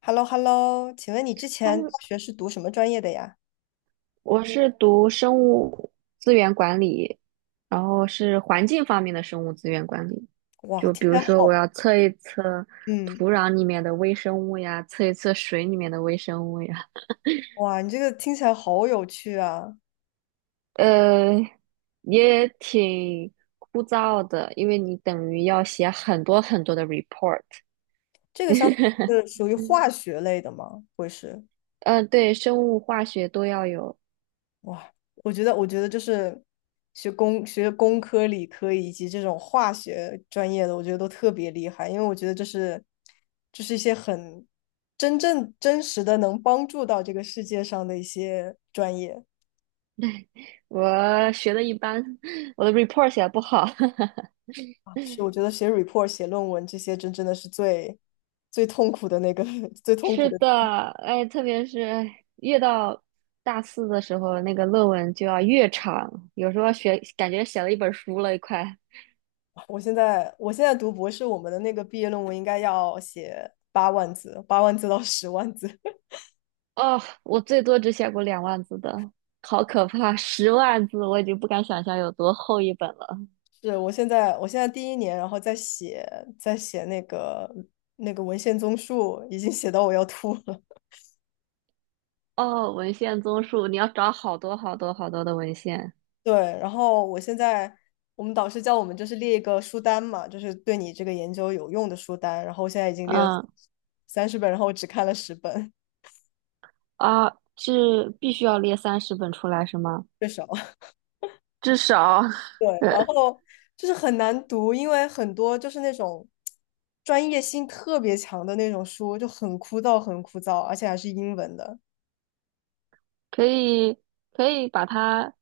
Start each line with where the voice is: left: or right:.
left: H e l l o, 请问你之
right: 他
left: 前大
right: 们，
left: 学是读什么专业的呀？
right: 我是读生物资源管理，然后是环境方面的生物资源管理。
left: 哇，
right: 就
left: 听
right: 比
left: 起
right: 如
left: 来
right: 说，
left: 好。
right: 我要测一测
left: 嗯。
right: 土壤里面的微生物呀，测一测水里面的微生物呀。
left: 哇，你这个听起来好有趣啊！
right: 呃，也挺枯燥的，因为你等于要写很多很多的 report。
left: 这个相当于是 属于化学类的吗？会是？
right: 嗯，对，生物、化学都要有。
left: 哇，我觉得就是学工科、理科以及这种化学专业的，我觉得都特别厉害，因为我觉得这是一些很真正真实的能帮助到这个世界上的一些专业。
right: 我学的一般，我的 report 写的不好。
left: 啊是，我觉得写 report、写论文这些，真真的是最最痛苦的那个 最痛苦
right: 是
left: 的。
right: 的，哎，特别是越到大四的时候，那个论文就要越长，有时候写感觉写了一本书了，快。
left: 我现在读博士，我们的那个毕业论文应该要写八万字，八万字到10万字。
right: 哦，我最多只写过2万字的，好可怕！10万字我已经不敢想象有多厚一本了。
left: 是，我现在第一年，然后在写那个文献综述，已经写到我要吐了。
right: 哦，文献综述，你要找好多好多好多的文献。
left: 对，然后我现在我们导师叫我们就是列一个书单嘛，就是对你这个研究有用的书单，然后我现在已经列了
right: 嗯
left: 30本，然后我只看了十本。
right: 啊，是必须要列30本出来是吗？
left: 最少。
right: 至少
left: 对，然后就是很难读，因为很多就是那种专业性特别强的那种书，就很枯燥，很枯燥，而且还是英文的
right: 可以可以把它。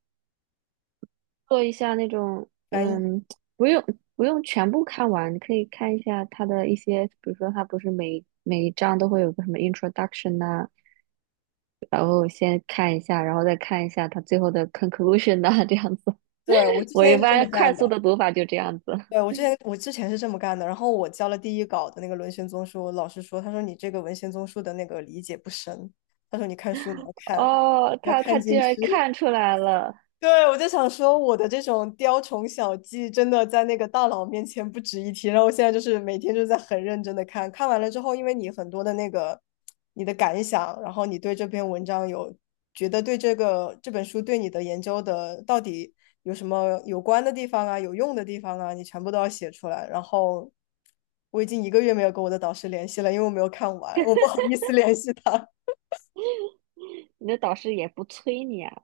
right: 做一下那种，
left: 翻译。
right: 不用不用全部看完，你可以看一下他的一些，比如说他不是每一章都会有个什么 introduction 呐、然后先看一下，然后再看一下他最后的 conclusion 呐、这样子。
left: 对，我 之
right: 我
left: 前
right: 一
left: 也是这么
right: 般快
left: 干
right: 速
left: 的。
right: 的读法就这样子。
left: 对，我之前是这么干的，然后我交了第一稿的那个文献综述，老师说，他说你这个文献综述的那个理解不深，他说你看书你要看，
right: 哦，
left: 要
right: 他
left: 看
right: 他居
left: 进去。
right: 然看出来了，
left: 对，我就想说，我的这种雕虫小技，真的在那个大佬面前不值一提。然后我现在就是每天就在很认真的看，看完了之后，因为你很多的那个你的感想，然后你对这篇文章有觉得对这个这本书对你的研究的到底有什么有关的地方啊，有用的地方啊，你全部都要写出来。然后我已经一个月没有跟我的导师联系了，因为我没有看完，我不好意思联系他。
right: 你的导师也不催你啊？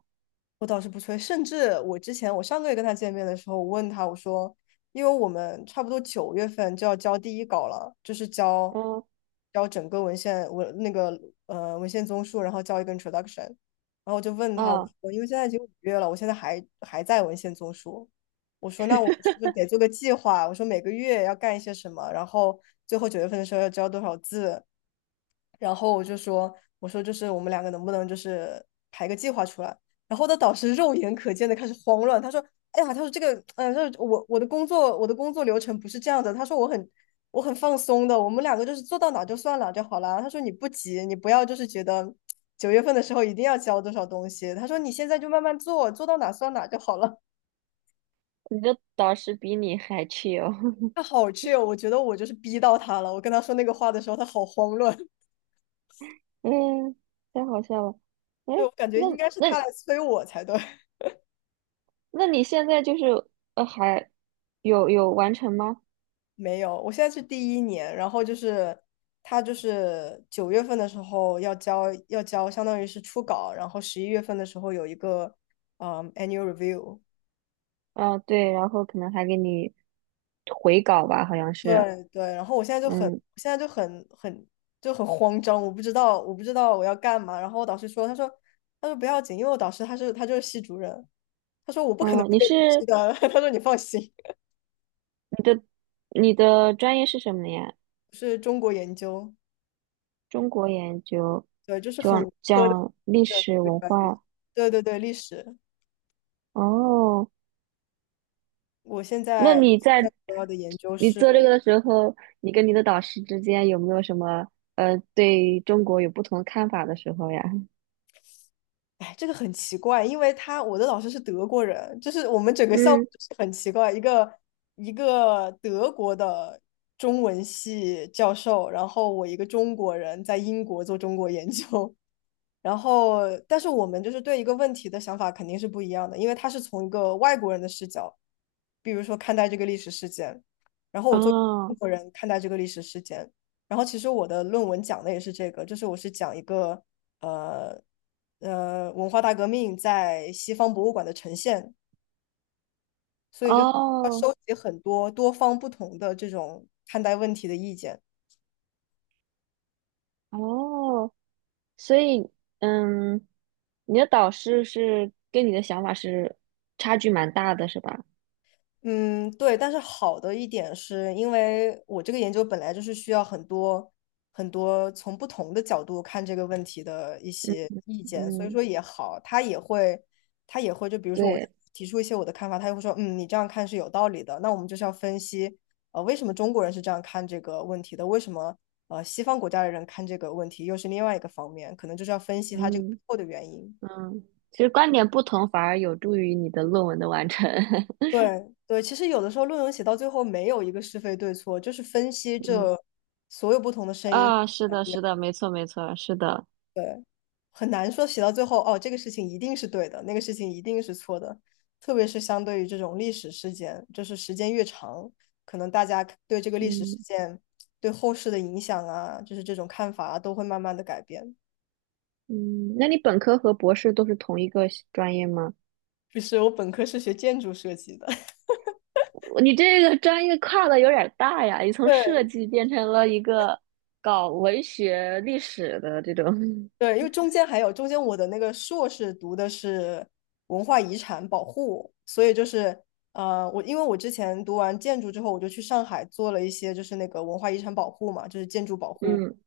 left: 我倒是不催，甚至我之前我上个月跟他见面的时候，我问他我说，因为我们差不多九月份就要交第一稿了，就是交
right: 嗯
left: 交整个文献文那个呃文献综述，然后交一个 introduction，然后我就问他我
right: 嗯，
left: 说，因为现在已经5月了，我现在还在文献综述，我说那我们是不 是得做个计划？我说每个月要干一些什么，然后最后九月份的时候要交多少字，然后我就说，我说就是我们两个能不能就是排个计划出来？然后我的导师肉眼可见的开始慌乱，他说：“哎呀，这个，就是我的工作流程不是这样的。”他说我很放松的，我们两个就是做到哪就算哪就好啦。他说你不急，你不要就是觉得九月份的时候一定要交多少东西。他说你现在就慢慢做，做到哪算哪就好了。
right: 你的导师比你还 chill。
left: 他好 我觉得我就是逼到他了。我跟他说那个话的时候，他好慌乱。
right: 嗯，太好笑了。哎，
left: 对，我感觉应
right: 那
left: 该是
right: 那
left: 他来催我才对。
right: 那你现在就是还有完成吗？
left: 没有，我现在是第一年，然后就是他就是九月份的时候要交，相当于是初稿，然后11月份的时候有一个annual review，
right: 啊，对，然后可能还给你回稿吧，好像是，
left: 对对，然后我现在就很我
right: 嗯
left: 现在就很很就很慌张，我不知道我要干嘛，然后我导师说，他说不要紧，因为我导师他就是系主任，他说我不可能
right: 哦，
left: 不给你批的。他说你放心，
right: 你的专业是什么呀？
left: 是中国研究。
right: 中国研究，
left: 对，就是很
right: 讲
left: 文科的
right: 讲历
left: 一个
right: 史
left: 一个
right: 文
left: 专业，
right: 化。
left: 对对对，历史。
right: 哦，
left: 我现
right: 那
left: 在在主要的研究
right: 你
left: 是，
right: 做这个的时候，你跟你的导师之间有没有什么对中国有不同看法的时候呀？
left: 哎，这个很奇怪，因为我的老师是德国人，就是我们整 个项目
right: 嗯，
left: 就是很奇怪，一个德国的中文系教授，然后我一个中国人在英国做中国研究。然后，但是我们就是对一个问题的想法肯定是不一样的，因为他是从一个外国人的视角，比如说看待这个历史事件，然后我作为中
right: 哦
left: 国人看待这个历史事件，然后其实我的论文讲的也是这个，就是我是讲一个呃文化大革命在西方博物馆的呈现，所以就是要
right: 哦
left: 收集很多多方不同的这种看待问题的意见。
right: 哦。所以，嗯，你的导师是跟你的想法是差距蛮大的，是吧？
left: 嗯，对，但是好的一点是因为我这个研究本来就是需要很多很多从不同的角度看这个问题的一
right: 嗯
left: 些意见，所以
right: 嗯，
left: 说也好，他也会就比如说我
right: 对，
left: 提出一些我的看法，他也会说，嗯，你这样看是有道理的，那我们就是要分析，为什么中国人是这样看这个问题的，为什么西方国家的人看这个问题又是另外一个方面，可能就是要分析他这个背
right: 嗯
left: 后的原因。
right: 嗯，其实观点不同反而有助于你的论文的完成。
left: 对对，其实有的时候论文写到最后没有一个是非对错，就是分析
right: 嗯
left: 这所有不同的声音。
right: 啊，是的，是的，没错，没错，是的。
left: 对，很难说写到最后哦，这个事情一定是对的，那个事情一定是错的。特别是相对于这种历史事件，就是时间越长，可能大家对这个历史事
right: 嗯
left: 件对后世的影响啊，就是这种看法啊，都会慢慢的改变。
right: 嗯，那你本科和博士都是同一个系专业吗？
left: 就是我本科是学建筑设计的。
right: 你这个专业跨的有点儿大呀，你 从设
left: 对
right: 计变成了一个搞文学历史的这种。
left: 对，因为中间我的那个硕士读的是文化遗产保护，所以就是我因为我之前读完建筑之后，我就去上海做了一些就是那个文化遗产保护嘛，就是建筑保护，
right: 嗯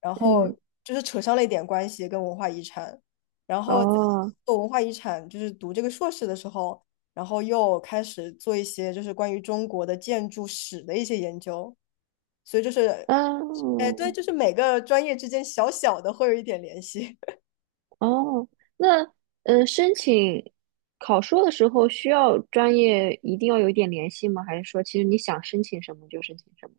left: 然后
right: 嗯。
left: 就是扯上了一点关系跟文化遗产，然后在
right: 哦，
left: 做文化遗产就是读这个硕士的时候，然后又开始做一些就是关于中国的建筑史的一些研究，所以就是，哎，对，
right: 嗯，
left: 就是每个专业之间小小的会有一点联系。
right: 哦，那申请考硕的时候需要专业一定要有一点联系吗？还是说其实你想申请什么就申请什么？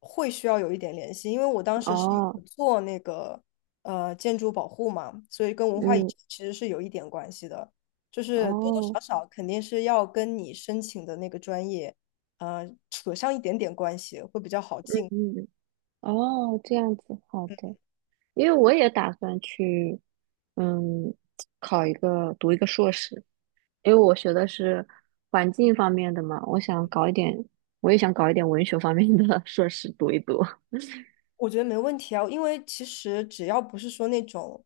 left: 会需要有一点联系，因为我当时是
right: 哦，
left: 有做那个建筑保护嘛，所以跟文化遗产
right: 嗯，
left: 其实是有一点关系的，就是多多
right: 哦，
left: 少少肯定是要跟你申请的那个专业，扯上一点点关系会比较好进。
right: 嗯，哦，这样子，好的，因为我也打算去，嗯，考一个读一个硕士，因为我学的是环境方面的嘛，我想搞一点，我也想搞一点文学方面的 硕士读一读。
left: 我觉得没问题啊，因为其实只要不是说那种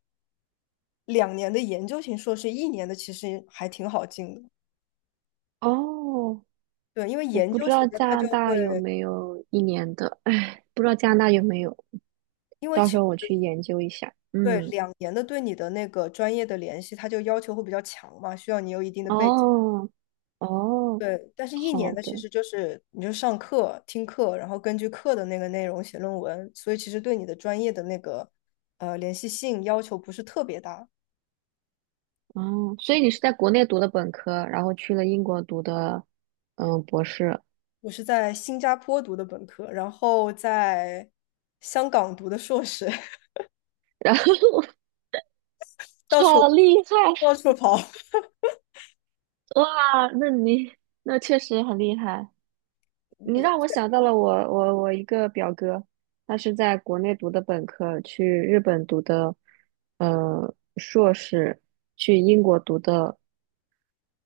left: 两年的研究型硕士，一年的其实还挺好进的。
right: 哦
left: 对，因为
right: 我
left: 研
right: 不
left: 究
right: 知道
left: 型的
right: 加
left: 他
right: 拿
left: 就
right: 大
left: 会，
right: 有没有一年的，哎，不知道加拿大有没有，
left: 因为
right: 到
left: 其
right: 时候我
left: 实
right: 去研究一下。
left: 对，
right: 嗯，
left: 两年的对你的那个专业的联系，它就要求会比较强嘛，需要你有一定的背景。
right: 哦，哦，
left: 对，但是一
right: 好
left: 年的其
right: 的，
left: 实就是你就上课、听课，然后根据课的那个内容写论文，所以其实对你的专业的那个联系性要求不是特别大。
right: 哦，所以你是在国内读的本科，然后去了英国读的，博士，
left: 我是在新加坡读的本科，然后在香港读的硕士。
right: 然后
left: 到处
right: 好厉害，
left: 到处跑。
right: 哇，那你确实很厉害，你让我 想到了我一个表哥，他是在国内读的本科，去日本读的硕士，去英国读的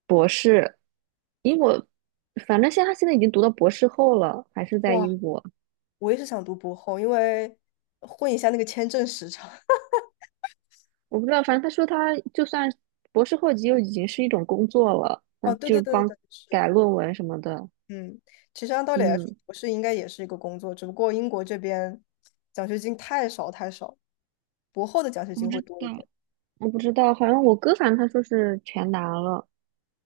right: 博士，英国反正他现在已经读到博士后了，还是在
left: 哇，
right: 英国，
left: 我也是想读博后，因为混一下那个签证时长。
right: 我不知道，反正他说他就算博士后级又已经是一种工作了，那
left: 哦，对
right: 就
left: 对
right: 是
left: 对对
right: 帮
left: 对，是。
right: 改论文什么的，
left: 嗯，其实按道理来说，
right: 嗯，
left: 博士应该也是一个工作，只不过英国这边奖学金太少太少，博后的奖学
right: 我不
left: 金会
right: 知
left: 多一
right: 道。
left: 点。
right: 我不知道，好像我哥反正他说是全拿了。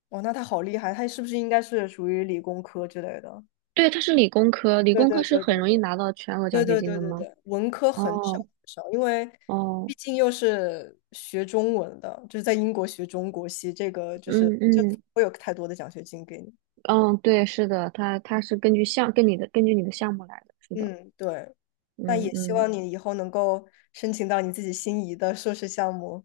left: 哇，那他好厉害，他是不是应该是属于理工科之类的？
right: 对，它是理工科，理
left: 对
right: 工
left: 对
right: 科是
left: 对
right: 很
left: 对
right: 容易拿到全额奖
left: 对
right: 学
left: 对
right: 金
left: 对
right: 的
left: 对
right: 吗？
left: 对，文科很少
right: 哦
left: 很少，因为
right: 哦，
left: 毕竟又是学中文的，就是在英国学中国系，这个就是
right: 嗯
left: 就不
right: 嗯
left: 会有太多的奖学金给你。
right: 嗯，对，是的，它是根据你的项目来的，是的，
left: 嗯，对，那
right: 嗯
left: 也希
right: 嗯，
left: 望你以后能够申请到你自己心仪的硕士项目。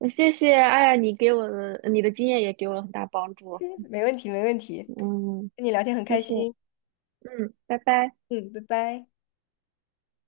right: 那谢谢，哎呀，你的经验也给我了很大帮助，
left: 没问题，没问题，
right: 嗯，
left: 跟你聊天很
right: 谢
left: 开
right: 谢，
left: 心。
right: 嗯，拜拜。
left: 嗯，拜拜。